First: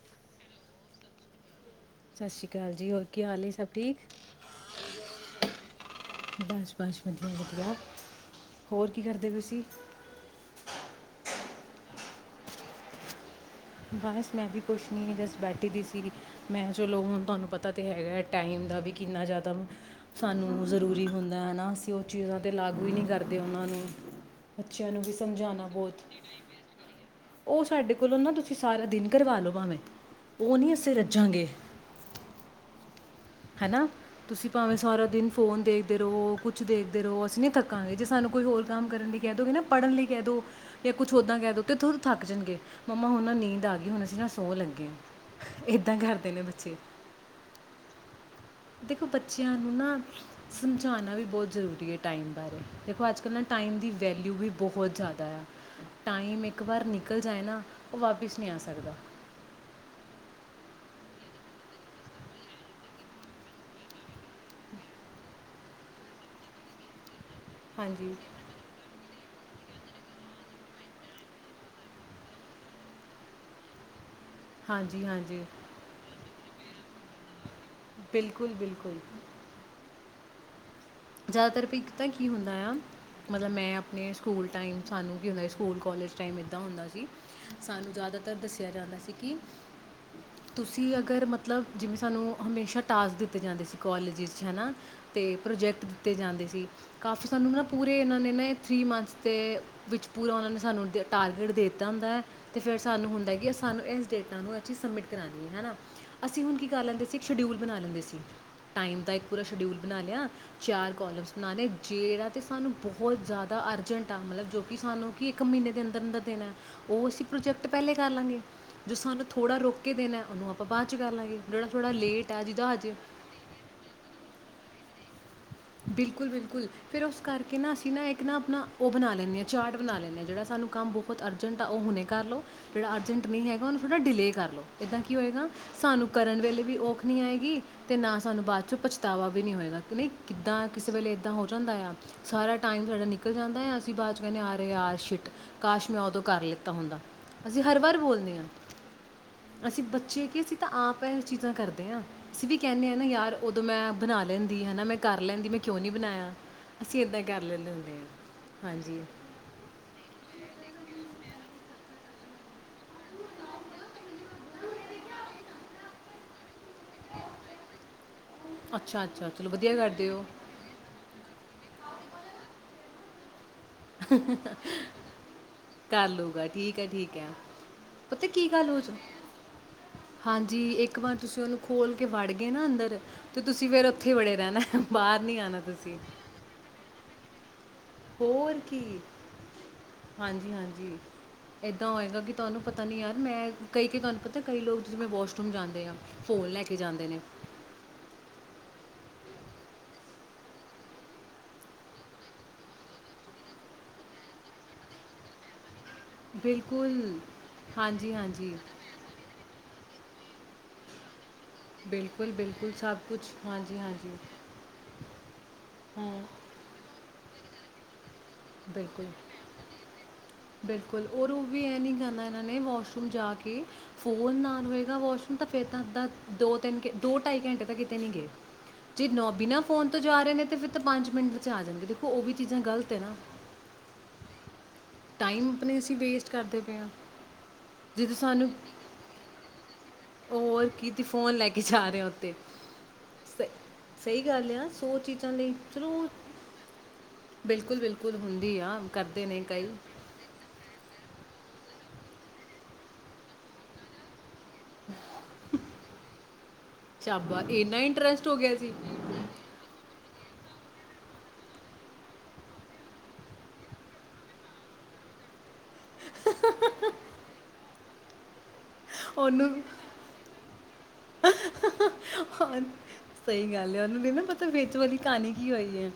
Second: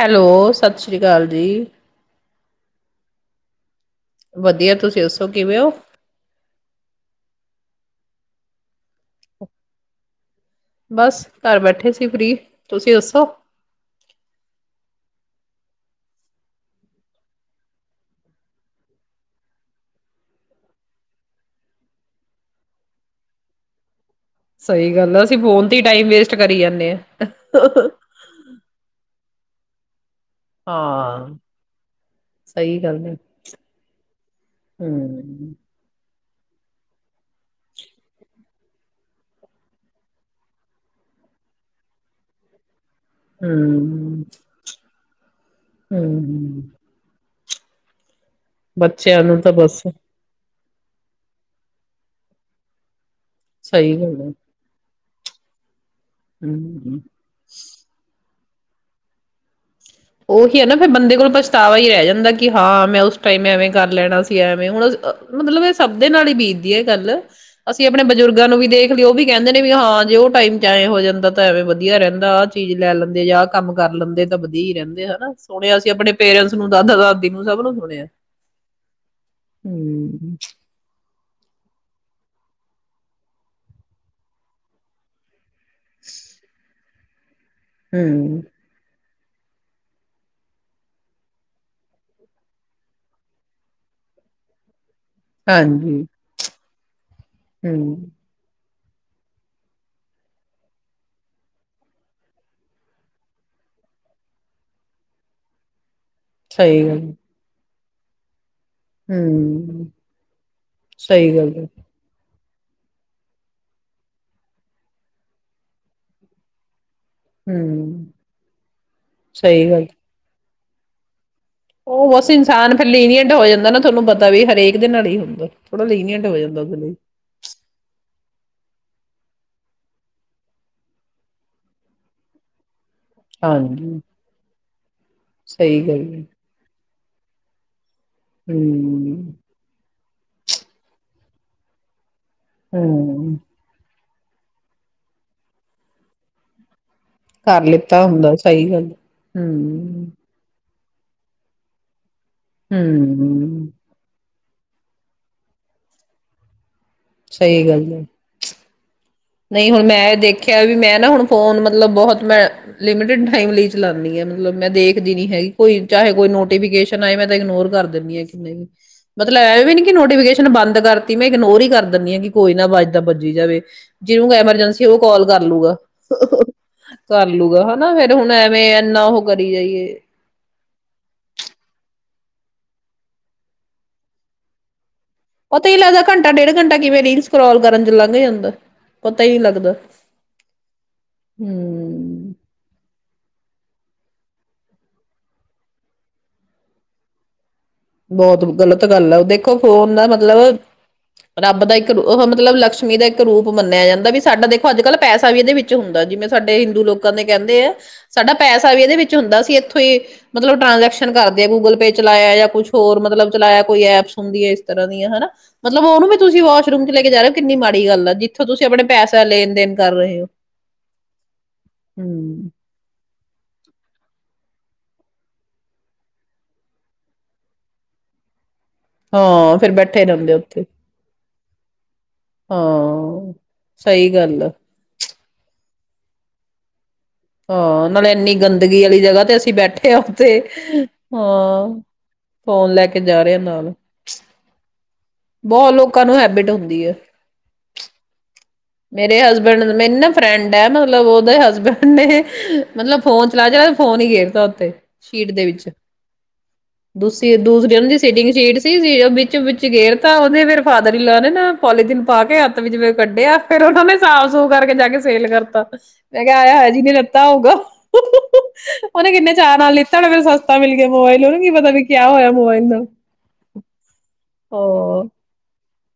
Hello ਸਤਿ ਸ਼੍ਰੀ ਸਤਿ ਸ਼੍ਰੀ ਅਕਾਲ ਜੀ ਸਤਿ ਸ਼੍ਰੀ ਅਕਾਲ ਜੀ ਹੋਰ ਕੀ ਹਾਲ ਸਭ ਠੀਕ ਵਧੀਆ ਤੁਸੀਂ ਦੱਸੋ ਕਿਵੇਂ ਹੋ ਬਸ ਵਾਸ ਵਧਿਆ ਵਧਆ ਹੋਰ ਕੀ ਕਰਦੇ ਤੁਸੀਂ ਬਸ ਘਰ ਬੈਠੇ ਸੀ ਫਰੀ ਤੁਸੀਂ ਦੱਸੋ ਬਸ ਮੈਂ ਵੀ ਕੁਛ ਨਹੀਂ ਬਸ ਬੈਠੀ ਦੀ ਸੀ ਮੈਂ ਚਲੋ ਹੁਣ ਤੁਹਾਨੂੰ ਪਤਾ ਤਾਂ ਹੈਗਾ ਟਾਈਮ ਦਾ ਵੀ ਕਿੰਨਾ ਜ਼ਿਆਦਾ ਸਾਨੂੰ ਜ਼ਰੂਰੀ ਹੁੰਦਾ ਹੈ ਨਾ ਅਸੀਂ ਉਹ ਚੀਜ਼ਾਂ ਤਾਂ ਲਾਗੂ ਹੀ ਨਹੀਂ ਕਰਦੇ ਉਹਨਾਂ ਨੂੰ। ਬੱਚਿਆਂ ਸਹੀ ਨੂੰ ਵੀ ਗੱਲ ਆ ਅਸੀਂ ਸਮਝਾਉਣਾ ਫੋਨ ਤੇ ਹੀ ਬਹੁਤ ਟਾਈਮ ਵੇਸਟ ਕਰੀ ਜਾਂਦੇ ਹਾਂ ਉਹ ਹ-ਹ-ਹ। ਸਾਡੇ ਕੋਲੋਂ ਨਾ ਤੁਸੀਂ ਸਾਰਾ ਦਿਨ ਕਰਵਾ ਲੋੋ ਭਾਵੇਂ। ਉਹ ਨਹੀਂ ਅਸੀਂ ਹਾਂ ਰੱਜਾਂਗੇ ਸਹੀ ਗੱਲ ਐ ਹਨਾ ਤੁਸੀਂ ਭਾਵੇਂ ਸਾਰਾ ਦਿਨ ਫੋਨ ਦੇਖਦੇ ਰਹੋ। ਕੁਛ ਦੇਖਦੇ ਰਹੋ ਅਸੀਂ ਨਹੀਂ ਥੱਕਾਂਗੇ ਜੇ ਸਾਨੂੰ ਕੋਈ ਹੋਰ ਕੰਮ ਕਰਨ ਲਈ ਕਹਿ ਦੋਗੇ ਨਾ ਪੜ੍ਹਨ ਲਈ ਕਹਿ ਦੋ ਜਾਂ ਕੁਛ ਓਦਾਂ ਕਹਿ ਦੋ ਤਾ ਥੋਰ ਥੱਕ ਜਾਣਗੇ। ਮੰਮਾ ਹੁਣ ਨਾ ਨੀਂਦ ਆ ਗਈ ਹੁਣ ਅਸੀਂ ਹਮ ਨਾ ਸੋਹਣ ਲੱਗੇ ਏਦਾਂ ਕਰਦੇ ਨੇ ਹਮ ਬੱਚੇ। ਦੇਖੋ ਬੱਚਿਆਂ ਨੂੰ ਨਾ ਸਮਝਾਉਣਾ ਵੀ ਬਹੁਤ ਜ਼ਰੂਰੀ ਹੈ ਟਾਈਮ ਬਾਰੇ ਦੇਖੋ ਅੱਜ ਇਕ ਨਾ ਟਾਈਮ ਦੀ ਸਹੀ ਗੱਲ ਹੈ ਵੈਲਿਊ ਵੀ ਬਹੁਤ ਜ਼ਿਆਦਾ। ਆ। ਟਾਈਮ ਇੱਕ ਵਾਰ ਹਮ ਨਿਕਲ ਜਾਏ ਨਾ ਉਹ ਵਾਪਿਸ ਨਹੀਂ ਆ ਸਕਦਾ। ਉਹੀ ਹੈ ਨਾ ਫਿਰ ਬੰਦੇ ਕੋਲ ਪਛਤਾਵਾ ਹੀ ਰਹਿ ਜਾਂਦਾ ਕਿ ਹਾਂ ਮੈਂ ਉਸ ਟਾਈਮ ਐਵੇਂ ਕਰ ਲੈਣਾ ਸੀ ਐਵੇਂ ਹੁਣ ਮਤਲਬ ਇਹ ਸਭ ਦੇ ਨਾਲ ਹੀ ਬੀਤਦੀ ਹੈ ਇਹ ਗੱਲ। ਅਸੀਂ ਆਪਣੇ ਹਾਂਜੀ, ਬਜ਼ੁਰਗਾਂ ਨੂੰ ਵੀ ਦੇਖ ਲਿ ਉਹ ਵੀ ਕਹਿੰਦੇ ਨੇ ਵੀ ਹਾਂ ਜੇ ਉਹ ਟਾਈਮ ਚ ਐਵੇਂ ਹੋ ਜਾਂਦਾ ਤਾਂ ਐਵੇਂ ਵਧੀਆ ਰਹਿੰਦਾ ਚੀਜ਼ ਲੈ ਲੈਂਦੇ ਆ ਕੰਮ ਕਰ ਲੈਂਦੇ। ਤਬਦੀ ਰਹਿੰ ਹਾਂਜੀ, ਤੇ ਹਨਾ ਹਾਂਜੀ। ਸੁਣਿਆ ਸੀ ਆਪਣੇ ਪੇਰੈਂਟਸ ਨੂੰ ਦਾਦਾ ਦਾਦੀ ਨੂੰ ਸਭ ਨੂੰ ਸੁੋਣੇ ਆ ਬਿਲਕੁਲ, ਬਿਲਕੁਲ। ਹਮ ਹਮ ਜ਼ਿਆਦਾਤਰ ਇੱਕ ਤਾਂ ਕੀ ਹੁੰਦਾ ਆ ਮਤਲਬ ਮੈਂ ਆਪਣੇ ਸਕੂਲ ਟਾਈਮ ਸਾਨੂੰ ਕੀ ਹੁੰਦਾ ਸਕੂਲ ਕਾਲਜ ਟਾਈਮ ਇਦਾਂ ਹੁੰਦਾ ਸੀ। ਜੀ ਸਾਨੂੰ ਜ਼ਿਆਦਾਤਰ ਹਮ ਦੱਸਿਆ ਜਾਂਦਾ ਸੀ। ਕਿ ਤੁਸੀਂ ਅਗਰ ਮਤਲਬ ਜਿਵੇਂ ਸਾਨੂੰ ਹਮੇਸ਼ਾ ਟਾਸ ਦਿੱਤੇ ਜਾਂਦੇ ਸੀ ਕਾਲੇਜ ਵਿੱਚ ਹੇਨਾ। ਅਤੇ ਹਾਂਜੀ ਪ੍ਰੋਜੈਕਟ ਜਾਂਦੇ ਸੀ। ਕਾਫੀ ਸਾਨੂੰ ਨਾ ਪੂਰੇ ਹਮ ਇਹਨਾਂ ਨੇ ਨਾ ਥ੍ਰੀ ਮੰਥਸ ਦੇ ਵਿੱਚ ਪੂਰਾ ਉਹਨਾਂ ਨੇ ਸਾਨੂੰ ਟਾਰਗੇਟ ਦੇ ਦਿੱਤਾ ਹੁੰਦਾ ਹੈ ਅਤੇ ਫਿਰ ਸਾਨੂੰ ਹੁੰਦਾ ਕਿ ਸਾਨੂੰ ਇਸ ਡੇਟਾ ਨੂੰ ਅਸੀਂ ਸਬਮਿਟ ਕਰਾਉਣੀ ਹੈ ਨਾ। ਅਸੀਂ ਹੁਣ ਕੀ ਕਰ ਸਹੀ ਗੱਲ ਲੈਂਦੇ ਸੀ ਇਕ ਸ਼ਡਊਲ। ਬਣਾ ਲੈਂਦੇ ਸੀ। ਟਾਈਮ ਦਾ ਇੱਕ ਪੂਰਾ ਸ਼ਡਿਊਲ ਹਮ ਬਣਾ ਲਿਆ। ਚਾਰ ਕੋਲਮਸ ਸਹੀ ਗੱਲ ਜੇ ਿਹ ਤੇ ਸਾਨੂੰ ਬਹੁਤ ਜ਼ਿਆਦਾ ਅਰਜੈਂਟ ਆ ਮਤਲਬ ਜੋ ਕਿ ਸਾਨੂੰ ਕਿ ਇੱਕ ਮਹੀਨੇ ਦੇ ਅੰਦਰ ਦਾ ਦਿਨ ਹੈ ਉਹ ਅਸੀਂ ਪ੍ਰੋਜੈਕਟ ਪਹਿਲੇਾਂ ਹਮ ਕਰ ਲਾਂਗੇ ਜੋ ਸਾਨੂੰ ਥੋੜ੍ਹਾ ਸਹੀ ਰੋਕ ਗੱਲ ਕੇ ਦੇਣਾ ਉਹਨੂੰ ਆਪ ਆਪਾਂ ਬਾਅਦ 'ਚ ਕਰ ਲਾਂਗੇ ਜਿਹੜਾ ਥੋੜਾ ਉਹ ਬਸ ਲੇਟ ਹੈ ਜਿਹਦਾ ਇਨਸਾਨ ਹਜੇ ਫਿਰਲੀਨੀਅਡਾ ਹੋ ਜਾਂਦਾ ਨਾ ਤੁਹਾਨੂੰ ਪਤਾ ਵੀ ਹਰੇਕ ਦੇ ਨਾਲ ਹੀ ਹੁੰਦਾ ਥੋੜਾ ਲੀਨੀਅੰਟ ਬਿਲਕੁਲ ਹੋ ਜਾਂਦਾ ਬਿਲਕੁਲ ਉਹਦੇ ਲਈ ਫੇਿਰ ਉਸ ਕਰਕੇ ਨਾ ਅਸੀਂ ਨਾ ਇੱਕ ਨਾ ਆਪਣਾ ਉਹ ਬਣਾ ਲੈਂਦੇ ਹਾਂ ਚਾਰਟ ਬਣਾ ਲੈਂਦੇ ਹਾਂ ਜਿਹੜਾ ਸਾਨੂੰ ਕੰਮ ਬਹੁਤ ਅਰਜੈਂਟ ਆ ਉਹ ਹੁਣੇ ਕਰ ਲਓ ਜਿਹੜਾ ਅਰਜੈਂਟ ਨਹੀਂ ਹੈਗਾ ਉਹਨੂੰ ਥੋੜ੍ਹਾ ਹਾਂਜੀ ਡਿਲੇਅ ਕਰ ਲਉ ਇੱਦਾਂ ਕੀ ਹੋਏਗਾ ਸਹੀ ਗੱਲ ਸਾਨੂੰ ਹੈ ਕਰਨ ਵੇਲੇ ਵੀ ਉਹ ਨਹੀਂ ਹੈਗੀ ਅਤੇ ਨਾ ਸਾਨੂੰ ਬਾਅਦ 'ਚੋਂ ਪਛਤਾਵਾ ਹਮ ਵੀ ਨਹੀਂ ਹੋਏਗਾ ਕਿ ਨਹੀਂ ਕਿੱਦਾਂ ਕਿਸੇ ਵੇਲੇ ਇੱਦਾਂ ਹੋ ਜਾਂਦਾ ਆ ਸਾਰਾ ਟਾਈਮ ਸਾਡਾ ਨਿਕਲ ਹਮ ਜਾਂਦਾ ਹੈ ਅਸੀਂ ਬਾਦ ਕਹਿੰਦੇ ਆ ਰ ਆ ਸ਼ਿਟ ਕਾਸ਼ ਮੈਂ ਉਦੋਂ ਕਰ ਲਿੱਤਾ ਹੁੰਦਾ ਅਸੀਂ ਕਰ ਹਰ ਵਾਰ ਲਿੱਤਾ ਹੁੰਦਾ ਬੋਲਦੇ ਹਾਂ ਸਹੀ ਗੱਲ ਅਸੀਂ ਹਮ ਬੱਚੇ ਕੀ ਅਸੀਂ ਤਾਂ ਆਪ ਇਹ ਚੀਜ਼ਾਂ ਕਰਦੇ ਆਾਂ ਅਸੀਂ ਵੀ ਕਹਿੰਦੇ ਹਾਂ ਨਾ ਯਾਰ ਉਦੋਂ ਹਮ ਮੈਂ ਬਣਾ ਲੈਂਦੀ ਹਨਾ ਮੈਂ ਕਰ ਲੈਂਦੀ ਮੈਂ ਕਿਉਂ ਨੀ ਬਣਾਇਆ ਅਸੀਂ ਏਦਾਂ ਹੀ ਕਰ ਸਹੀ ਲੈਦੇ ਹੁੰਦੇ ਗੱਲ ਹੈ ਹਾਂ ਹਾਂਜੀ ਨਹੀਂ ਹੁਣ ਮੈਂ ਦੇਖਿਆ ਵੀ ਮੈਂ ਨਾ ਹੁਣ ਫੋ ਮਤਲਬ ਬਹੁਤ ਮੈਂ ਲਿਮਟ ਟਮ ਲਈ ਚਲਾਦੀ ਆ ਮਤਲਬ ਮੈਂ ਦੇਖਦੀ ਨੀ ਹੈਗੀ ਕੋਈ ਚਾਹੇ ਕੋਈ ਨੋ ਮੈਂ ਤਾਂ ਇਗਨੋਰ ਕਰ ਦਿੰਦੀ ਹਾਂ ਕਿ ਅੱਛਾ ਅੱਛਾ ਮਤਲਬ ਚਲੋ ਐ ਵੀ ਵਧੀਆ ਨੀ ਕਿ ਕਰਦੇ ਹੋ ਨੋਟੀਫਿਕੇਸ਼ਨ ਬੰਦ ਕਰਤੀ ਮੈਂ ਇਗਨੋਰ ਹੀ ਕਰ ਦਿੰਦੀ ਆਾਂ ਕਿ ਕੋਈ ਨਾੱਜਦਾੱ ੀ ਜਾਵੇ ਜਿਹਨੂੰ ਐਮਰਜੈਂਸੀ ਉਹ ਕਾਲ ਕਰ ਲੂਗਾ ਕਰ ਲੂਗਾ ਠੀਕ ਹੈ ਠੀਕ ਕਰ ਹੈ ਲੂਗਾ ਹਨਾ ਫੇਿਰ ਪਤਾ ਹੁਣ ਕੀ ਐਵੇਂ ਗੱਲ ਹੋ ਜਾ ਇਨਾ ਉਹ ਕਰੀ ਜਾਈਏ ਹਾਂਜੀ ਇੱਕ ਵਾਰ ਤੁਸੀਂ ਉਹਨੂੰ ਖੋਲ ਕੇ ਵੜ ਗਏ ਨਾ ਅੰਦਰ ਤੇ ਤੁਸੀਂ ਫੇਰ ਉੱਥੇ ਵੜੇ ਰਹਿਣਾ ਬਾਹਰ ਨਹੀਂ ਉਹ ਆਣਾ ਤਾਂ ਹੀ ਤੁਸੀਂ ਲੱਦਾ ਘੰਾ ਡੇਢ ਘੰਟਾ ਕਿਵੇਂ ਰ ਰੋਲ ਹੋਰ ਕੀ ਹਾਂਜੀ ਹਾਂਜੀ ਏਦਾਂ ਹੋਏਗਾ ਹਮ ਕਿ ਤੁਹਾਨੂੰ ਪਤਾ ਨੀ ਯਾਰ ਮੈਂ ਕਈ ਕ ਤੁਹਾਨੂੰ ਪਤਾ ਕਈ ਲੋਕ ਜਿਵੇਵੇਂ ਵਾਸ਼ਰੂਮ ਜਾਂਦੇ ਆ ਫੋਨ ਲੈ ਕੇ ਜਾਂਦੇ ਨੇ ਬਹੁਤ ਗਲਤ ਗੱਲ ਹੈ ਦੇਖੋ ਫੋਨ ਦਾ ਮਤਲਬ ਰੱਬ ਦਾ ਇੱਕ ਮਤਲਬ ਲਕਸ਼ਮੀ ਦਾ ਇੱਕ ਰੂਪ ਮੰਨਿਆ ਜਾਂਦਾ ਵੀ ਸਾਡਾ ਦੇਖੋ ਅੱਜ ਕੱਲ੍ਹ ਪੈਸਾ ਵੀ ਇਹਦੇ ਵਿੱਚ ਹੁੰਦਾ ਜਿਵੇਂ ਸਾਡੇ ਹਿੰਦੂ ਬਿਲਕੁਲ ਲੋਕਾਂ ਦੇ ਕਹਿੰਦੇ ਆ ਹਾਂਜੀ ਸਾਡਾ ਹਾਂਜੀ ਪੈਸਾ ਵੀ ਇਹਦੇ ਵਿੱਚ ਹੁੰਦਾ ਅਸੀਂ ਇੱਥੋਂ ਹੀ ਮਤਲਬ ਟਰਾਂਜੈਕਸ਼ਨ ਕਰਦਾ ਗੂਗਲ ਪੇ ਬਿਲਕੁਲ ਚਲਾਇਆ ਜਾਂ ਕੁਛ ਬਿਲਕੁਲ ਸਭ ਹੋਰ ਕੁਝ ਮਤਲਬ ਚਲਾਇਆ ਹਾਂਜੀ ਕੋਈ ਹਾਂਜੀ ਐਪਸ ਹੁੰਦੀ ਹੈ ਇਸ ਤਰ੍ਹਾਂ ਦੀਆਂ ਹਨਾ ਮਤਲਬ ਉਹਨੂੰ ਵੀ ਹਾਂ ਤੁਸੀਂ ਵਾਸ਼ਰੂਮ ਚ ਲੈ ਕੇ ਜਾ ਰਹੇ ਕਿੰਨੀ ਮਾੜੀ ਗੱਲ ਹੈ ਜੀ। ਬਿਲਕੁਲ ਬਿਲਕੁਲ ਔਰ ਇਹ ਵੀ ਨਹੀਂ ਕਰਨਾ ਇਹਨਾਂ ਹਮ ਨੇ ਵਾਸ਼ਰੂਮ ਜਾ ਕੇ ਓ ਫੋਨ ਆਨ ਹੋਏਗਾ ਵਾਸ਼ਰੂਮ ਤਾਂ ਫਿਰ ਤਾਂ ਇੱਦਾਂ ਦੋ ਤਿੰਨ ਦੋ ਢਾਈ ਘੰਟੇ ਤਾਂ ਕਿਤੇ ਨਹੀਂ ਗਏ। ਜੇ ਨੋ ਹਾਂ ਬਿਨਾ ਫਿਰ ਫੋਨ ਤੋਂ ਬੈਠੇ ਜਾ ਰਹਿੰਦੇ ਰਹੇ ਨੇ ਤੇ ਉੱਥੇ ਫਿਰ ਤਾਂ ਪੰਜ ਮਿੰਟ ਵਿੱਚ ਆ ਜਾਣਗੇ ਦੇਖੋ ਉਹ ਵੀ ਚੀਜ਼ਾਂ ਗ਼ਲਤ ਹੈ ਨਾ। ਹਾਂ ਸਹੀ ਗੱਲ ਹੈ। ਟਾਈਮ ਆਪਣੇ ਅਸੀਂ ਵੇਸਟ ਕਰਦੇ ਪਏ ਹਾਂ। ਹਾਂ ਨਾਲੇ ਇੰਨੀ ਗੰਦਗੀ ਵਾਲੀ ਜਗ੍ਹਾ ਤੇ ਅਸੀਂ ਬੈਠੇ ਹਾਂ ਉੱਥੇ ਹੋਰ ਕੀ ਤੁ ਫੋਨ ਲੈ ਕੇ ਹਾਂ ਜਾ ਰਹੇ ਆ ਉੱਥੇ ਫੋਨ ਲੈ ਕੇ ਜਾ ਰਿਹਾ ਸ ਨਾਲ ਸਹੀ ਗੱਲ ਆ ਸੋ ਚੀਜ਼ਾਂ ਲਈ ਬਹੁਤ ਲੋਕਾਂ ਚਲੋ ਨੂੰ ਹੈਬਿਟ ਹੁੰਦੀ ਹੈ ਬਿਲਕੁਲ ਬਿਲਕੁਲ ਹੁੰ ਮੇਰੇ ਹਸਬੈਂਡ ਮੇਰੀੂੰ ਨਾ ਫਰੈਂਡ ਹੈ ਮਤਲਬ ਉਹ ਦੇ ਹਸਬੈਂਡ ਨੇ ਮਤਲਬ ਫੋਨ ਚਲਾ ਚ ਤੇ ਫੋਨ ਹੀ ਗੇਰਤਾ ਸ਼ੀਟ ਦੇ ਵਿੱਚ ਦੂਸੀ ਸ਼ਾਬਾ ਦੂਸਰੀ ਇੰਨਾ ਉਹਨਾਂ ਦੀ ਇੰਟਰਸਟ ਸੀਟਿੰਗ ਹੋ ਗਿਆ ਸ਼ੀਟ ਸੀ ਵਿੱਚ ਵਿੱਚ ਗੇਰ ਤਾਂ ਉਹਦੇ ਫਿਰ ਫਾਦਰ ਹੀ ਲੈ ਨੇ ਨਾ ਪੋਲੀਥਨ ਪਾ ਕੇ ਹੱਤ ਵਿੱਚਵੇ ਕੱਢਿਆ ਫਿਰ ਉਹਨਾਂ ਨੇ ਸਾਫ਼ ਸੂਫ਼ ਕਰਕੇ ਜਾ ਕੇ ਸੇਲ ਕਰਤਾ। ਮੈਂ ਕਿਹਾ ਆਏ ਹਾਏ ਕਿਵੇਂ ਲੱਤਾਂ ਹੋਊਗਾ। ਉਹਨੇ ਕਿੰਨੇ ਉਹਨੂੰ ਚਾਅ ਨਾਲ ਲਿੱਤਾ ਫੇਿਰ ਸਸਤਾ ਮਿਲ ਗਿਆ ਮੋਬਾਇਲ ਉਹਨੂੰ ਕੀ ਪਤਾ ਵੀ ਕਿਆ ਹੋਇਆ ਹਾਂ, ਮੋਬਾਇਲ ਨੂੰ। ਸਹੀ ਗੱਲ ਹੈ ਉਹਨੂੰ ਨਹੀਂ ਨਾ ਪਤਾ ਵਿੱਚ ਵਾਲੀ ਕਹਾਣੀ ਕੀ ਹੋਈ ਹੈ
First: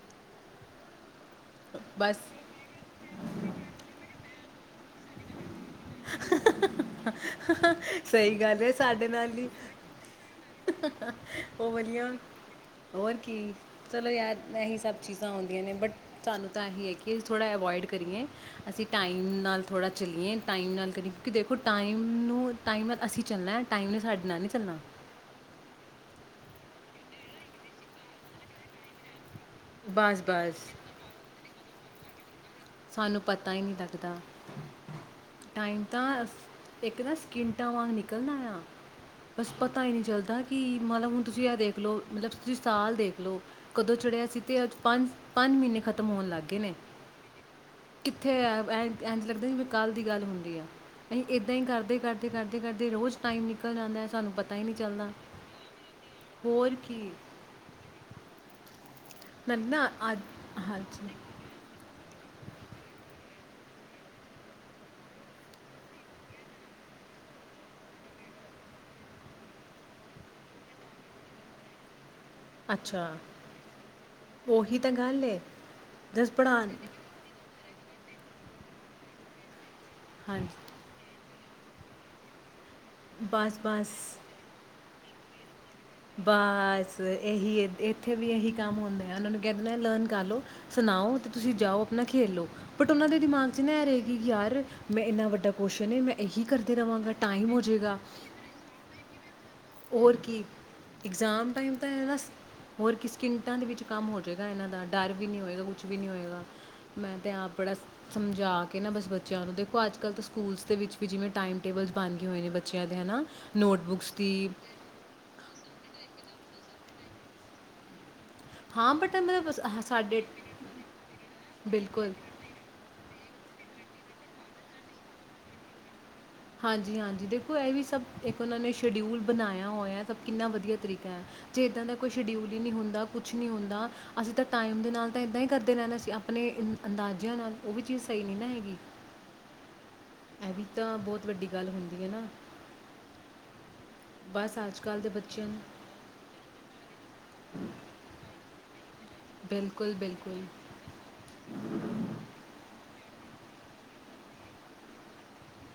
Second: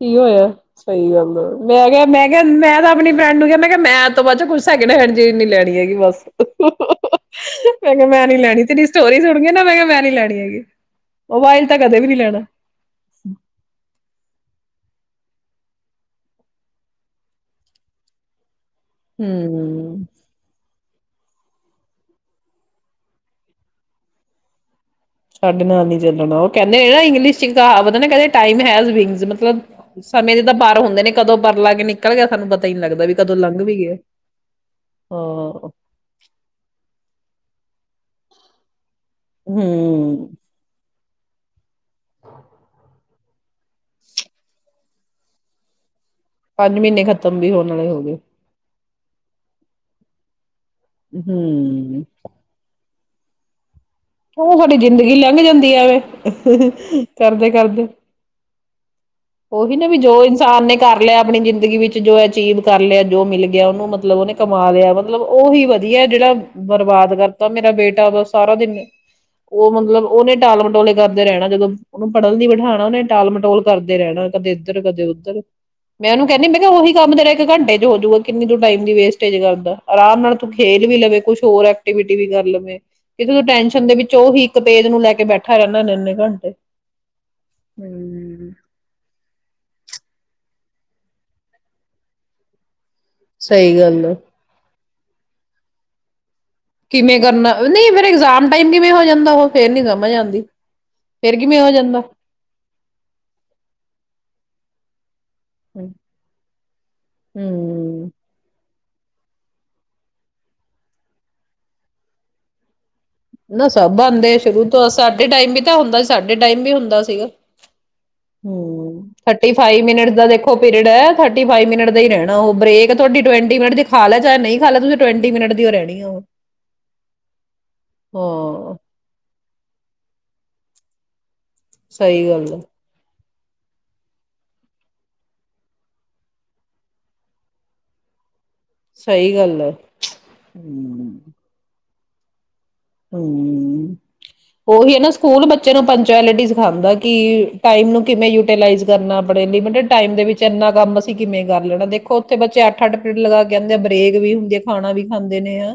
ਕੀ ਹੋਇਆ ਸਹੀ ਗੱਲ। ਮੈਂ ਕਿਹਾ ਬਸ ਮੈਂ ਕਿਹਾ ਮੈਂ ਤਾਂ ਆਪਣੀ ਫਰੈਂਡ ਨੂੰ ਕਹਿੰ ਮੈਂ ਕਿਹਾ ਮੈਂ ਤੋਂ ਬਾਅਦ ਚ ਕੁਛ [inaudible] ਗੀ ਬਸ ਮੈਂ ਕਿਹਾ ਮੈਂ ਨੀ ਸਹੀ ਗੱਲ ਲੈਣੀ ਹੈ ਤੇਰੀ ਸਾਡੇ ਸਟੋਰੀ ਨਾਲ ਸੁਣ ਹੀ ਗ ਨਾ ਮੈਂ ਕਿਹਾ ਮੈਂ ਨੀ ਲੈਣੀ ਹੈਗੀ ਮੋਬਾਈਲ ਉਹ ਤਾਂ ਕਦੇ ਵੀ ਵਧੀਆ ਨੀ ਲੈਣਾ। ਹੋਰ ਕੀ ਚਲੋ ਯਾਰ ਇਹੀ ਸਭ ਚੀਜ਼ਾਂ ਆਉਂਦੀਆਂ ਨੇ ਬਟ ਸਾਨੂੰ ਤਾਂ ਇਹੀ ਹੈ ਕਿ ਅਸੀਂ ਥੋੜ੍ਹਾ ਅਵੋਇਡ ਕਰੀਏ। ਅਸੀਂ ਟਾਈਮ ਨਾਲ ਥੋੜ੍ਹਾ ਹਮ ਚਲੀਏ। ਕਿਉ ਦੇਖੋਮ ਟਮ ਨਾਲ ਅਸੀਂ ਚੱਲਣਾ ਟਾਈਮ ਸਾਡੇ ਨਾਲ ਨਹੀਂ ਚੱਲਣਾ। ਸਾਡੇ ਨਾਲ ਨੀ ਚੱਲਣਾ ਉਹ ਕਹਿੰਦੇ ਇੰਗਲਿਸ਼ ਚ ਕਹਾਵਤ ਹੈ ਨਾ ਟਾਈਮ ਹੈਸ ਵਿੰਗਸ ਮਤਲਬ ਬਸ ਸਮੇਂ ਦੇ ਤਾਂ ਬਸ ਪਰ ਹੁੰਦੇ ਨੇ ਕਦੋਂ ਪਰ ਲਾ ਕੇ ਨ ਨਲ ਗਿਆ ਸਾਨੂੰ ਹੀ ਨੀ ਲੱਗਦਾ ਵੀ ਸਾਨੂੰ ਕਦੋਂ ਪਤਾ ਹੀ ਲੰਘ ਨਹੀਂ ਵੀ ਗਿਆ। ਲੱਗਦਾ ਹਾਂ ਟਾਈਮ ਤਾਂ ਇੱਕ ਨਾ ਸਕਿੰਟਾਂ ਵਾਂਗ ਨ ਨਿਕਲਦਾ ਆਾਂ। ਬਸ ਪਤਾ ਹੀ ਨਹੀਂ ਹਮ ਚੱਲਦਾ ਕਿ ਮਤਲਬ ਹੁਣ ਤੁਸੀਂ ਇਹ ਦੇਖ ਲਓ ਮਤਲਬ ਤੁਸੀਂ ਸਾਲ ਦੇਖ ਲਓ ਕਦੋਂ ਚੜ੍ਹਿਆ ਸੀ ਅਤੇ ਅੱਜ ਪੰਜ ਪੰਜ ਮਹੀਨੇ ਖਤਮ ਹੋਣ ਲੱਗ ਗਏ ਨੇ ਪੰਜ ਮਹੀਨੇ ਖ਼ਤਮ ਵੀ ਹੋ ਨਾਲੇ ਹੋ ਗਏ। ਐ ਏਂਝ ਲੱਗਦਾ ਜਿਵੇਂ ਕੱਲ੍ਹ ਦੀ ਗੱਲ ਹੁੰਦੀ ਏ। ਅਹੀ ਏਦਾ ਹੀ ਕਰਦੇ, ਹਮ। ਕਰਦੇ, ਕਰਦੇ, ਕਰਦੇ ਰੋਜ਼ ਟਾਈਮ ਨਿਕਲ ਜਾਂਦਾ ਹੈ ਸਾਨੂੰ ਪਤਾ ਉਹ ਹੀ ਨਹੀਂ ਸਾਡੀ ਚੱਲਦਾ ਜ਼ਿੰਦਗੀ ਲੰਘ ਜਾਂਦੀ ਆਵੇ, ਹੋਰ ਕੀ ਕਰਦੇ, ਕਰਦੇ। ਉਹੀ ਨਾ ਵੀ ਜੋ ਇਨਸਾਨ ਨੇ ਕਰ ਲਿਆ ਆਪਣੀ ਜ਼ਿੰਦਗੀ ਵਿੱਚ ਜੋ ਅਚੀਵ ਕਰ ਲਿਆ, ਜੋ ਮਿਲ ਗਿਆ, ਉਹਨੂੰ ਮਤਲਬ ਓਹਨੇ ਕਮਾ ਲਿਆ। ਮਤਲਬ ਉਹ ਹੀ ਵਧੀਆਏ ਜਿਹੜਾ ਬਰਬਾਦ ਕਰਤਾ ਮੇਰਾ ਬੇਟਾ ਬੱਸ ਸਾਰਾ ਦਿਨ ਉਹ ਮਤਲਬ ਉਹਨੇ ਟਾਲ ਮਟੋਲੇ ਕਰਦੇ ਰਹਿਨਾ ਜਦੋਂ ਉਹਨ ਪੜਲ ਨਹੀਂ ਬਿਠਾਣਾ ਉਹਨੇ ਅੱਛਾ ਟਾਲ ਮਟੋਲ ਕਰ [unintelligible] ਕਦੇ ਉਹੀ ਇੱਧਰ ਤਾਂ ਕਦੇ ਗੱਲ ਹੈ ਉੱਧਰ ਮੈਂ ਉਹਨੂੰ ਦਸ ਕਹਿੰਦੀ ਮੈਂ ਕਿਹਾ ਪੜਾਨ ਉਹੀ ਕੰਮ ਤੇਰਾ ਇੱਕ ਘੰਟੇ ਚ ਹੋਜੂਗਾ ਕਿੰਨੀ ਤੁ ਟਾਈਮ ਦੀ ਵੇਸਟੇਜ ਕਰਦਾ। ਆਰਾਮ ਨਾਲ ਤੂੰ ਹਾਂਜੀ ਖੇਲ ਵੀ ਲਵੇ ਕੁਛ ਹੋਰ ਐਕਟੀਵਿਟੀ ਵੀ ਕਰ ਲਵੇ। ਤੇ ਤੁੂੰ ਬਸ ਟੈਸ਼ਨ ਬਸ ਦੇ ਵਿੱਚ ਉਹੀ ਇੱਕ ਪੇਜ ਨੂੰ ਲੈ ਕੇ ਬੈਠਾ ਰਹਿੰਦਾ ਇੰਨੇ ਘੰਟੇ ਬਸ, ਏਹੀ ਇੱਥੇ ਵੀ ਏਹੀ ਹਮ ਕੰਮ ਹੁੰਦੇ ਮੈ ਉਹਨਾਂ ਨੂੰ ਕਹਿ ਦੇਣਾ ਲਰਨ ਕਰ ਲੋ ਸੁਣਾਓ ਤੇ ਤੁਸੀਂ ਜਾਓ ਆਪਨਾ ਖੇਲੋ ਬਟ ਉਹਨਾਂ ਦੇ ਦਿਮਾਗ ਚ ਸਹੀ ਨਾ ਗੱਲ ਹੈ ਰੇਗੀ ਕਿ ਯਾਰ ਮੈਂ ਇੰਨਾ ਵੱਡਾ ਕੋਸ਼ਨ ਏ, ਮੈਂ ਇਹੀ ਕਰਦੇ ਰਵਾਂਗਾ ਕਿਵੇਂ ਟਾਈਮ ਕਰਨਾ, ਹੋ ਨਹੀਂ ਜਾਏਗਾ ਫੇਰ ਐਗਜਾਮ ਟਾਈਮ ਕਿਵੇਂ ਹੋ ਜਾਂਦਾ ਉਹ? ਫੇਰ ਨੀ ਸਮਝ ਹੋਰ ਆਉਂਦੀ ਕੀ, ਫੇਰ ਇਗਜ਼ਾਮ ਕਿਵੇਂ ਹੋ ਟਾਈਮ ਤਾਂ ਜਾਂਦਾ [unintelligible] ਹੋਰ ਕੀ ਸਕਿੰਟਾਂ ਦੇ ਵਿੱਚ ਕੰਮ ਹੋ ਜਾਏਗਾ ਇਹਨਾਂ ਦਾ ਡਰ ਵੀ ਨਹੀ ਹੋਏਗਾ, ਕੁਛ ਵੀ ਨੀ ਹੋਏਗਾ, ਮੈਂ ਤੇ ਆਪ ਬੜਾ ਹਮ ਸਮਝਾ ਕੇ ਨਾ ਬਸ ਬੱਚਿਆਂ ਨੂੰ। ਦੇਖੋ ਅੱਜ ਕੱਲ੍ਹ ਤਾਂ ਸਕੂਲਸ ਦੇ ਵਿੱਚ ਵੀ ਜਿਵੇਂ ਟਾਈਮ ਟੇਬਲਸ ਬਨ ਗਏ ਹੋਏ ਨੇ ਬੱਚਿਆਂ ਹੇਨਾ, ਨੋਟਬੁੱਕਸ ਦੀ ਤ ਸਾਡੇ ਟਾਈਮ ਵੀ ਤਾਂ ਹੁੰਦਾ ਸੀ, ਸਾਡੇ ਟਾਈਮ ਵੀ ਹੁੰਦਾ ਸੀਗਾ। ਹਾਂ ਹੁੰ, ਬਟ ਮਤਲਬ ਥਟੀ ਸ- ਆਹ ਫਾਈਵ ਮਿੰਟ ਸਾਡੇ ਦਾ ਦੇਖੋ ਪੀਰੀਅਡਅ ਥਟੀ ਫਾਈਵ ਮਿੰਟ ਦਾ ਈ ਬਿਲਕੁਲ ਰੇਣਾ ਉਹ ਬ੍ਰੇਕ ਤੁਹਾਡੀ ਟਵੈਂਟੀ ਮਿੰਟ ਖਾ ਲੈ ਚਾਹੇ ਨਈ ਖਾ ਲੈ ਤੁਸੀਂ ਟਵੇਂਟੀ ਮਿਨਟ ਦੀ ਉ ਰੇਣੀ ਓ। ਹਾਂਜੀ, ਹਾਂਜੀ ਦੇਖੋ ਇਹ ਵੀ ਸਭ ਇੱਕ ਉਹਨਾਂ ਨੇ ਹਾਂ ਸ਼ਡਿਊਲ ਬਣਾਇਆ ਨਾ ਹੋਇਆ ਸਭ ਕਿੰਨਾ ਵਧੀਆ ਤਰੀਕਾ ਏ। ਜੇ ਇੱਦਾਂ ਦਾ ਕੋਈ ਸਹੀ ਸ਼ਡਿਊਲ ਗੱਲ ਈ ਹੈ ਨੀ ਹੁੰਦਾ। ਕੁਛ ਨਹੀਂ ਹੁੰਦਾ, ਅਸੀਂ ਤਾਂ ਟਾਈਮ ਦੇ ਨਾਲ ਤਾਂ ਇੱਦਾਂ ਈ ਕਰਦੇ ਰੇਨਾ ਸੀ। ਆਪਣੇ ਅੰਦਾਜ਼ਿਆਂ ਨਾਲ ਉਹ ਵੀ ਚੀਜ਼ ਸਹੀ ਨਈ ਨਾ ਹੈਗੀ ਸਹੀ ਗੱਲ ਏ। ਇਹ ਵੀ ਤਾਂ ਬਹੁਤ ਵੱਡੀ ਗੱਲ ਹੁੰਦੀ ਹੈ ਨਾ ਹਮ ਬਸ ਉਹੀ ਹੈ ਅੱਜ-ਕੱਲ੍ਹ ਦੇ ਨਾ ਸਕੂਲ ਬੱਚਿਆਂ ਬੱਚੇ ਨੂੰ ਪੰਚੁਲਿਟੀ ਸਿਖਾਉਂਦਾ ਕਿ ਟਾਈਮ ਨੂੰ ਕਿਵੇਂ ਯੂਟੀਲਾਈਜ਼ ਕਰਨਾ ਆਪਣੇ ਲਿਮਿਟਿਡ ਬਿਲਕੁਲ, ਟਾਈਮ ਦੇ ਵਿੱਚ ਬਿਲਕੁਲ। ਇੰਨਾ ਕੰਮ ਅਸੀਂ ਕਿਵੇਂ ਕਰ ਲੈਣਾ ਦੇਖੋ ਉੱਥੇ ਬੱਚੇ ਅੱਠ ਅੱਠ ਲਗਾ ਕੇ ਆਹਦੇ ਆ ਬਰੇਕ ਵੀ ਹੁੰਦੀ ਆ ਖਾਣਾ ਵੀ ਖਾਂਦੇ ਨੇ ਆ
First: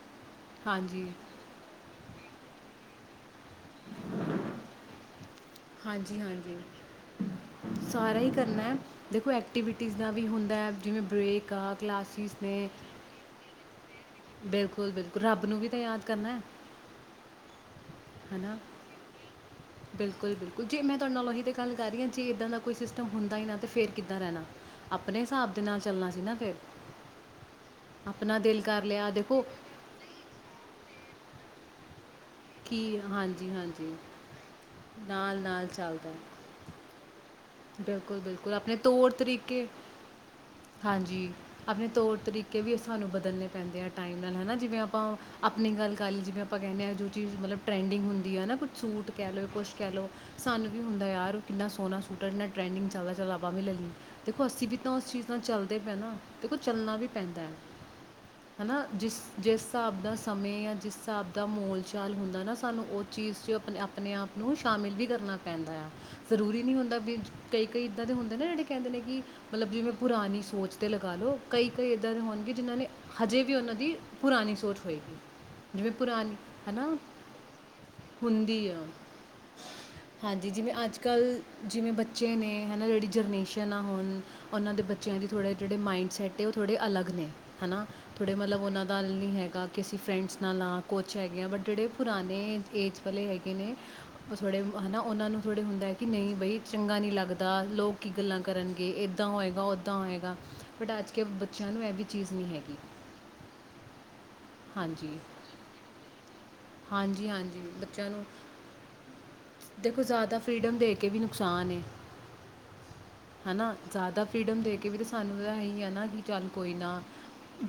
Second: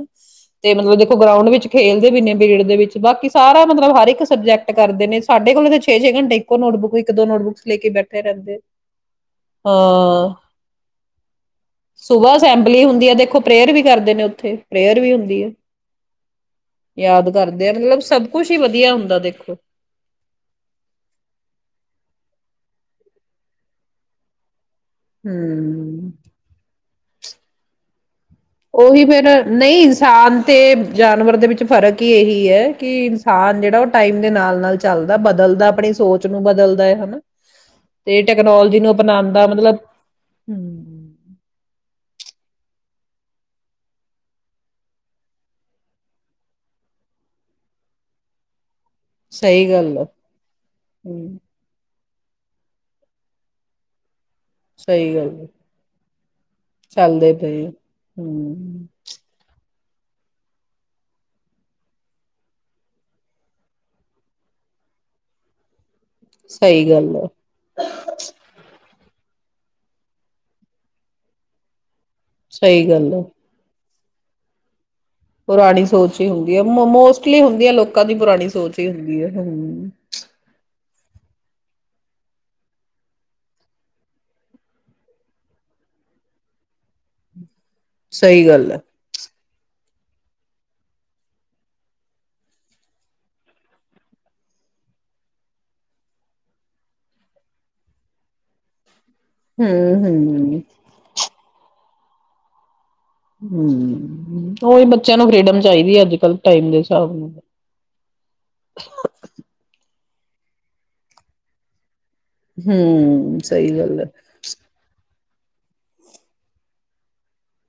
ਤੇ ਮਤਲਬ ਹਾਂਜੀ, ਦੇਖੋ ਗਰਾਊਂਡ ਵਿੱਚ ਪੀਅ ਦੇ ਵਿੱਚ ਬਾਕੀ ਸਾਰਾ ਮਤਲਬ ਹਰ ਇੱਕ ਸਬਜੈਕ ਕਰਦੇ ਨੇ ਸਾਡੇ ਕੋਲ ਤਾਂ ਛੇ-ਛੇ ਹਾਂਜੀ ਘੰਟੇ ਹਾਂਜੀ ਇੱਕੋ ਨੋਟਬੁੱਕ ਇੱਕ ਦੋ ਨੋਟਬੁੱਕਸ ਲੈ ਕੇ ਸਾਰਾ ਬੈਠੇ ਹੀ ਰਹਿੰਦੇ ਕਰਨਾ ਦੇਖੋ ਐਕਟੀਵਿਟੀਜ਼ ਦਾ ਵੀ ਹਾਂ ਹੁੰਦਾ ਜਿਵੇਂ ਬ੍ਰੇਕ ਆ ਸੁਬਾਹ ਕਲਾਸਿਸ ਨੇ ਅਸੈਂਬਲੀ ਹੁੰਦੀ ਆ ਦੇਖੋ ਪ੍ਰੇਅਰ ਵੀ ਕਰਦੇ ਨੇ ਉੱਥੇ ਬਿਲਕੁਲ ਪ੍ਰੇਅਰ ਵੀ ਬਿਲਕੁਲ ਹੁੰਦੀ ਰੱਬ ਹੈ ਨੂੰ ਵੀ ਤਾਂ ਯਾਦ ਕਰਨਾ ਯਾਦ ਕਰ ਹਨਾ ਬਿਲਕੁਲ ਬਿਲਕੁਲ ਜੀ ਮੈਂ ਤੁਹਾਡੇ ਨਾਲ ਉਹੀ ਤੇ ਗੱਲ ਕਰ ਰਹੀ ਹਾਂ ਜੀ ਇੱਦਾਂ ਦਾ ਕੋਈ ਸਿਸਟਮ ਹੁੰਦਾ ਹੀ ਨਾ ਤਾਂ ਫਿਰ ਕਿੱਦਾਂ ਰਹਿਣਾ ਆਪਣੇ ਹਿਸਾਬ ਦੇ ਨਾਲ ਚੱਲਣਾ ਹੂੰ ਸੀ ਨਾ ਫਿਰ ਆਪਣਾ ਦਿਲ ਕਰ ਉਹੀ ਲਿਆ ਦੇਖੋ ਫੇਿਰ ਨਹੀਂ ਇਨਸਾਨ ਤੇ ਜਾਨਵਰ ਦੇ ਵਿੱਚ ਫ਼ਰਕ ਕੀ ਇਹੀ ਹੈ ਕਿ ਹਾਂਜੀ, ਇਨਸਾਨ ਜਿਹੜਾ ਉਹ ਹਾਂਜੀ ਟਾਈਮ ਦੇ ਨਾਲ ਨਾਲ ਚੱਲਦਾ ਨਾਲ-ਨਾਲ ਬਦਲਦਾ ਆਪਣੀ ਚੱਲਦਾ। ਹੈ। ਸੋਚ ਨੂੰ ਬਦਲਦਾ ਹੈ ਹਨਾ ਬਿਲਕੁਲ ਤੇ ਬਿਲਕੁਲ ਆਪਣੇ ਟੈਕਨੋਲੋਜੀ ਨੂੰ ਤੌਰ ਅਪਣਾਉਂਦਾ ਤਰੀਕੇ ਮਤਲਬ ਹਾਂਜੀ ਹਮ ਆਪਣੇ ਤੌਰ ਤਰੀਕੇ ਵੀ ਸਾਨੂੰ ਬਦਲਣੇ ਪੈਂਦੇ ਆ ਟਾਈਮ ਨਾਲ ਹੈ ਨਾ ਜਿਵੇਂ ਆਪਾਂ ਆਪਣੀ ਗੱਲ ਕਰ ਲਈਏ ਜਿਵੇਂ ਆਪਾਂ ਕਹਿੰਦੇ ਹਾਂ ਜੋ ਚੀਜ਼ ਮਤਲਬ ਟਰੈਂਡਿੰਗ ਹੁੰਦੀ ਆ ਨਾ ਕੁ ਸੂਟ ਕਹਿ ਲਓ ਸਹੀ ਕੁਛ ਕਹਿ ਗੱਲ ਆ ਲਉ ਸਾਨੂੰ ਵੀ ਹੁੰਦਾ ਹਮ ਯਾਰ ਕਿੰਨਾ ਸੋਹਣਾ ਨਾਲ ਟੇੈਂਡਿੰਗ ਚਾਲਦਾ ਚਲਾਭਵੇ ਲ ਲਈ ਦੇਖੋ ਅਸੀਂ ਵੀ ਤਾਂ ਉਸ ਸਹੀ ਗੱਲ ਚੀਜ਼ ਨਾਲ ਆ ਚੱਲਦੇ ਪਏ ਨਾ ਦੇਖੋ ਚੱਲਣਾ ਵੀ ਚੱਲਦੇ ਪੈਂਦਾ ਹੈ ਪਏ ਆ। ਹੈ ਨਾ ਹਮ ਜਿਸ ਜਿਸ ਹਿਸਾਬ ਦਾ ਸਮੇਂ ਜਾਂ ਜਿਸ ਹਿਸਾਬ ਦਾ ਮੋਲ ਚਾਲ ਹੁੰਦਾ ਨਾ ਸਾਨੂੰ ਉਹ ਚੀਜ਼ 'ਚ ਆਪਣੇ ਆਪਣੇ ਆਪ ਨੂੰ ਸ਼ਾਮਿਲ ਵੀ ਕਰਨਾ ਪੈਂਦਾ ਆ ਜ਼ਰੂਰੀ ਨਹੀਂੀ ਸਹੀ ਹੁੰਦਾ ਗੱਲ ਆ ਕਈ ਕਈ ਇੱਦਾਂ ਦੇ ਹੁੰਦੇ ਨਾ ਜਿਹੜੇ ਕਹਿੰਦੇ ਨੇ ਕਿ ਮਤਲਬ ਜਿਵੇਂ ਪੁਰਾਣੀ ਸੋਚ ਤੇ ਲਗਾਾਲ ਲੋ ਕਈ ਕਈ ੱਧਰ ਹੋਣਗੇ ਜਿਨ੍ਹਾਂ ਨੇ ਸਹੀ ਗੱਲ ਆ ਹਜੇ ਵੀ ਉਹਨਾਂ ਦੀ ਪੁਰਾਣੀ ਸੋਚ ਹੋਏਗੀ ਪੁਰਾਣੀ ਜਿਵੇਂ ਸੋਚ ਹੀ ਪੁਰਾਣੀ ਹੁੰਦੀ ਹੈ ਨਾ ਮੋਸਟਲੀ ਹੁੰਦੀ ਹੈ ਲੋਕਾਂ ਦੀ ਪੁਰਾਣੀ ਹੁੰਦੀ ਸੋਚ ਹੀ ਆ ਹੁੰਦੀ ਹੈ ਹਮ ਹਾਂਜੀ ਜਿਵੇਂ ਅੱਜ ਕੱਲ੍ਹ ਜਿਵੇਂ ਬੱਚੇ ਨੇ ਹੈ ਨਾ ਜਿਹੜੀ ਜਨੇਸ਼ਨ ਆ ਹੁਣ ਉਹਨਾਂ ਦੇ ਬੱਚਿਆਂ ਦੀ ਥੋੜ੍ਹੇ ਜਿਹੜੇ ਮਾਈੰਡਸੈੱਟ ਹੈ ਉਹ ਥੋੜ੍ਹੇ ਅਲੱਗ ਨੇ ਹਨਾ ਥੋੜੇ ਸਹੀ ਮਤਲਬ ਗੱਲ ਹੈ ਉਹਨਾਂ ਦਾ ਨੀ ਹੈਗਾ ਕਿ ਅਸੀਂ ਫਰੈਂਡਸ ਨਾਲ ਹਾਂ ਕੋਚ ਹੈਗੇ ਹਾਂ ਬਟ ਜਿਹੜੇ ਪੁਰਾਣੇ ਏਜ ਵਾਲੇ ਹੈਗੇ ਨੇ ਉਹ ਥੋੜ੍ਹੇ ਹੈ ਨਾ ਉਹਨਾਂ ਨੂੰ ਥੋੜ੍ਹੇ ਹੁੰਦਾ ਹੈ ਕਿ ਨਹੀਂ ਬਈ ਚੰਗਾ ਨਹੀਂ ਲੱਗਦਾ ਲੋਕ ਕੀ ਗੱਲਾਂ ਕਰਨਗੇ ਇਹ ੱਦਾਂ ਹੋਏਗਾ ੱਦਾਂ ਹਮ ਹੋਏਗਾ ਹਮ ਬਟ ਅੱਜ ਕ ਬੱਚਿਆਂ ਨੂੰ ਇਹ ਵੀ ਚੀਜ਼ ਨਹੀਂ ਹੈਗੀ ਹਮ ਉਹੀ ਬੱਚਿਆਂ ਹਾਂਜੀ ਨੂੰ ਫੀਡਮ ਚਾਹੀਦੀ ਹੈ ਅੱਜ ਕੱਲ ਟਾਈਮ ਦੇ ਹਿਸਾਬ ਹਾਂਜੀ ਹਾਂਜੀ ਬੱਚਿਆਂ ਨੂੰ ਨਾਲ ਦੇਖੋ ਜ਼ਿਆਦਾ ਫਰੀਡਮ ਦੇ ਕੇ ਵੀਨੂੰ ਨੁਕਸਾਨ ਹਮ ਹੈ ਨਾ ਸਹੀ ਗੱਲ ਹੈ ਜ਼ਿਆਦਾ ਦੇ ਕੇ ਵੀ ਤਾਂ ਸਾਨੂੰ ਤਾਂ ਇਹੀ ਹੈ ਨਾ ਕਿ ਚੱਲ ਕੋਈ ਨਾ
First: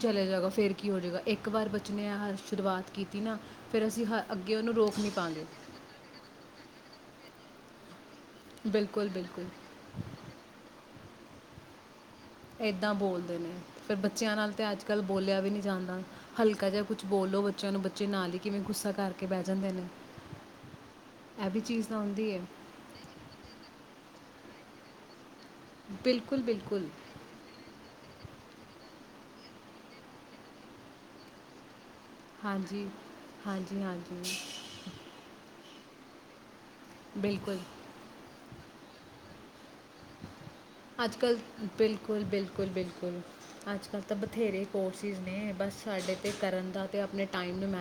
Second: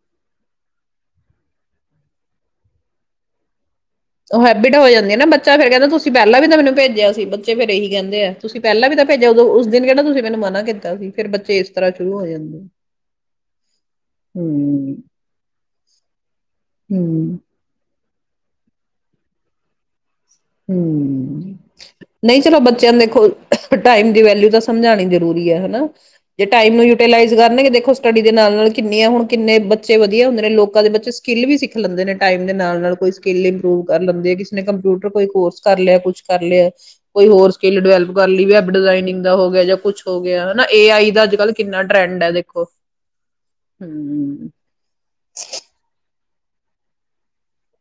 ਚਲੇ ਜਾਗਾ ਫਿਰ ਕੀ ਹੋ ਜਾਵੇਗਾ ਇੱਕ ਵਾਰ ਬੱਚੇ ਨੇ ਸ਼ੁਰੂਆਤ ਕੀਤੀ ਨਾ ਫਿਰ ਅਸੀਂ ਹ ਉਹ ਅੱਗੇ ਹੈਬਿਟ ਉਹਨੂੰ ਹੋ ਰੋਕ ਨਹੀਂ ਜਾਂਦੀਆਂ ਨਾ ਪਾਂਗੇ ਬੱਚਾ ਫੇਿਰ ਕਹਿੰ ਤੁਸੀਂਹਿਾਂ ਵੀ ਤਾਂ ਮੈਨੂੰ ਭੇਜਿਆ ਸੀ ੱਚੇਿਰ ਇਹੀ ਕਹਿੰਦੇ ਆ ਤੁਸੀਂ ਪਹਿਲਾਂ ਵੀ ਤਾਂ ਬਿਲਕੁਲ ਭੇਜ ਉਦ ਬਿਲਕੁਲ ਉਸ ਦਿਨ ਕਿਹੜਾ ਤੁਸੀਂ ਮੈਨੂੰ ਮਨਾ ਕੀਤਾ ਸੀ ਫੇਰ ਬੱਚੇ ਇਸ ਤਰ੍ਹਾਂ ਸ਼ੁਰੂ ਹੋ ਜਾਂਦੇ ਏਦਾਂ ਬੋਲਦੇ ਨੇ ਫ ਬੱਚਿਆਂ ਨਾਲ ਤੇ ਅੱਜ ਹਮ ਕੱਲ੍ਹ ਬੋਲਿਆ ਵੀ ਨਹੀਂੀ ਜਾਂਦਾ ਹਲਕਾ ਜਿਹਾ ਕੁਛ ਹਮ ਬੋਲੋ ਬੱਚਿਆਂ ਨੂੰ ਜੇ ਨਾਲ ਹੀ ਕਿਵੇਂ ਗੁੱਸਾ ਕਰਕੇ ਬਹਿ ਜਾਂਦੇ ਨੇ ਇਹ ਹਮ ਵੀ ਚੀਜ਼ ਤਾਂ ਹੁੰਦੀ ਨਹੀਂ ਹੈ ਚਲੋ ਬੱਚਿਆਂ ਦੇਖੋ ਟਾਈਮ ਦੀ ਵੈਲਿਊ ਤਾਂ ਸਮਝਾਉਣੀ ਜ਼ਰੂਰੀ ਹਨਾ ਬਿਲਕੁਲ ਜੇ ਟਾਈਮ ਨੂੰ ਬਿਲਕੁਲ ਯੂਟੀਲਾਈਜ਼ ਕਰਨਗੇ ਦੇਖੋ ਸਟੱਡੀ ਦੇ ਨਾਲ ਨਾਲ ਕਿੰਨੀਆਂ ਆ ਹੁਣ ਕਿੰਨੇ ਬੱਚੇ ਵਧੀਆ ਹੁੰਦੇ ਨੇ ਲੋਕਾਂ ਦੇ ਬੱਚੇ ਸਕਿੱਲ ਵੀ ਲੈਂਦੇ ਨੇ ਟਾਈਮ ਦੇ ਹਾਂਜੀ ਨਾਲ ਕੋਈ ਸਕਿੱਲ ਹਾਂਜੀ ਇੰਪਰੂਵ ਕਰ ਹਾਂਜੀ ਲੈਂਦੇ ਹੈ ਕਿਸੇ ਨੇ ਕੰਪਿਊਟਰ ਕੁਛ ਕਰ ਲਿਆ ਕੁੱਛ ਕਰ ਲਿਆ ਕੋਈ ਹੋਰ ਬਿਲਕੁਲ ਸਕਿੱਲ ਡਿਵੈਲਪ ਕਰ ਲਈ ਵੀ ਡਿਜ਼ਾਇਨਿੰਗ ਦਾ ਹੋ ਗਿਆ ਜਾਂ ਕੁਛ ਹੋ ਗਿਆ ਹਨਾ ਏ ਆਈ ਅੱਜ ਦਾ ਕੱਲ ਕੱਲ੍ਹ ਕਿੰਨਾ ਟਰੈਂਡ ਬਿਲਕੁਲ ਹੈ ਦੇਖੋ ਬਿਲਕੁਲ ਬਿਲਕੁਲ ਅੱਜ ਕੱਲ ਤਾਂ ਹੂੰ। ਬਥੇਰੇ ਕੋਰਸਿਸ ਨੇ ਬਸ ਸਾਡੇ ਕਰਨ ਦਾ ਅਤੇ ਆਪਣੇ ਟਾਈਮ ਨੂੰ ਮ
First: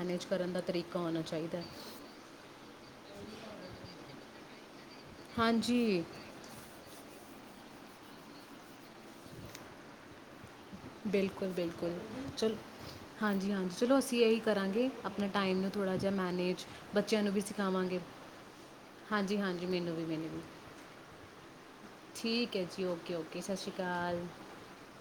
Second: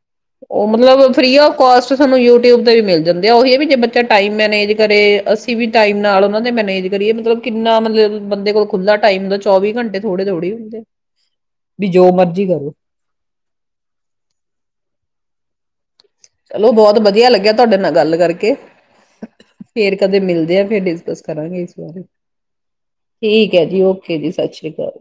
ਉਹ ਮਤਲਬ ਫਰੀ ਆਫ ਕਸਟ ਸਾਨੂੰ ਯੂਟਿਊਬ ਤੇ ਵੀ ਮਿਲ ਜਾਂਦੇ ਆ ਉਹੀ ਹੈ ਵੀ ਜੇ ਬੱਚਾ ਟਾਈਮ ਮੈੇਜ ਕਰੇ ਅਸੀਂ ਵੀ ਟਾਈਮ ਹਾਂਜੀ ਨਾਲ ਉਹਨਾਂ ਦੇ ਮੈਨੇਜ ਕਰੀਏ ਮਤਲਬ ਕਿੰਨਾ ਮਤਲਬ ਬੰਦੇ ਕੋਲ ਖੁੱਲ੍ਹਾ ਟਾਈਮੁੰਦਾ ਚੌਵੀ ਘੰਟੇ ਥੋੜੀ ਥੋੜੀ ਬਿਲਕੁਲ ਬਿਲਕੁਲ ਚਲ ਹਾਂਜੀ ਹਾਂਜੀ ਚਲੋ ਅਸੀਂ ਇਹੀ ਕਰਾਂਗੇ ਆਪਣਾ ਟਾਈਮ ਨੂੰ ਥੋੜਾ ਚਲੋ ਬਹੁਤ ਵਧੀਆ ਲੱਗਿਆ ਤੁਹਾਡੇ ਨਾਲ ਗੱਲ ਕਰਕੇ ਹਾਂਜੀ ਹਾਂਜੀ ਫੇਰ ਮੈਨੂੰ ਵੀ ਕਦੇ ਮੈਨੂੰ ਵੀ ਮਿਲਦੇ ਆ ਫਿਰ ਡਿਸਕਸ ਕਰਾਂਗੇ ਇਸ ਬਾਰੇ ਠੀਕ ਹੈ ਜੀ ਓਕੇ ਓਕੇ ਠੀਕ ਸਤਿ ਹੈ ਸ਼੍ਰੀ ਜੀ ਓਕੇ ਅਕਾਲ ਜੀ ਸਤਿ ਸ੍ਰੀ ਅਕਾਲ [unintelligible]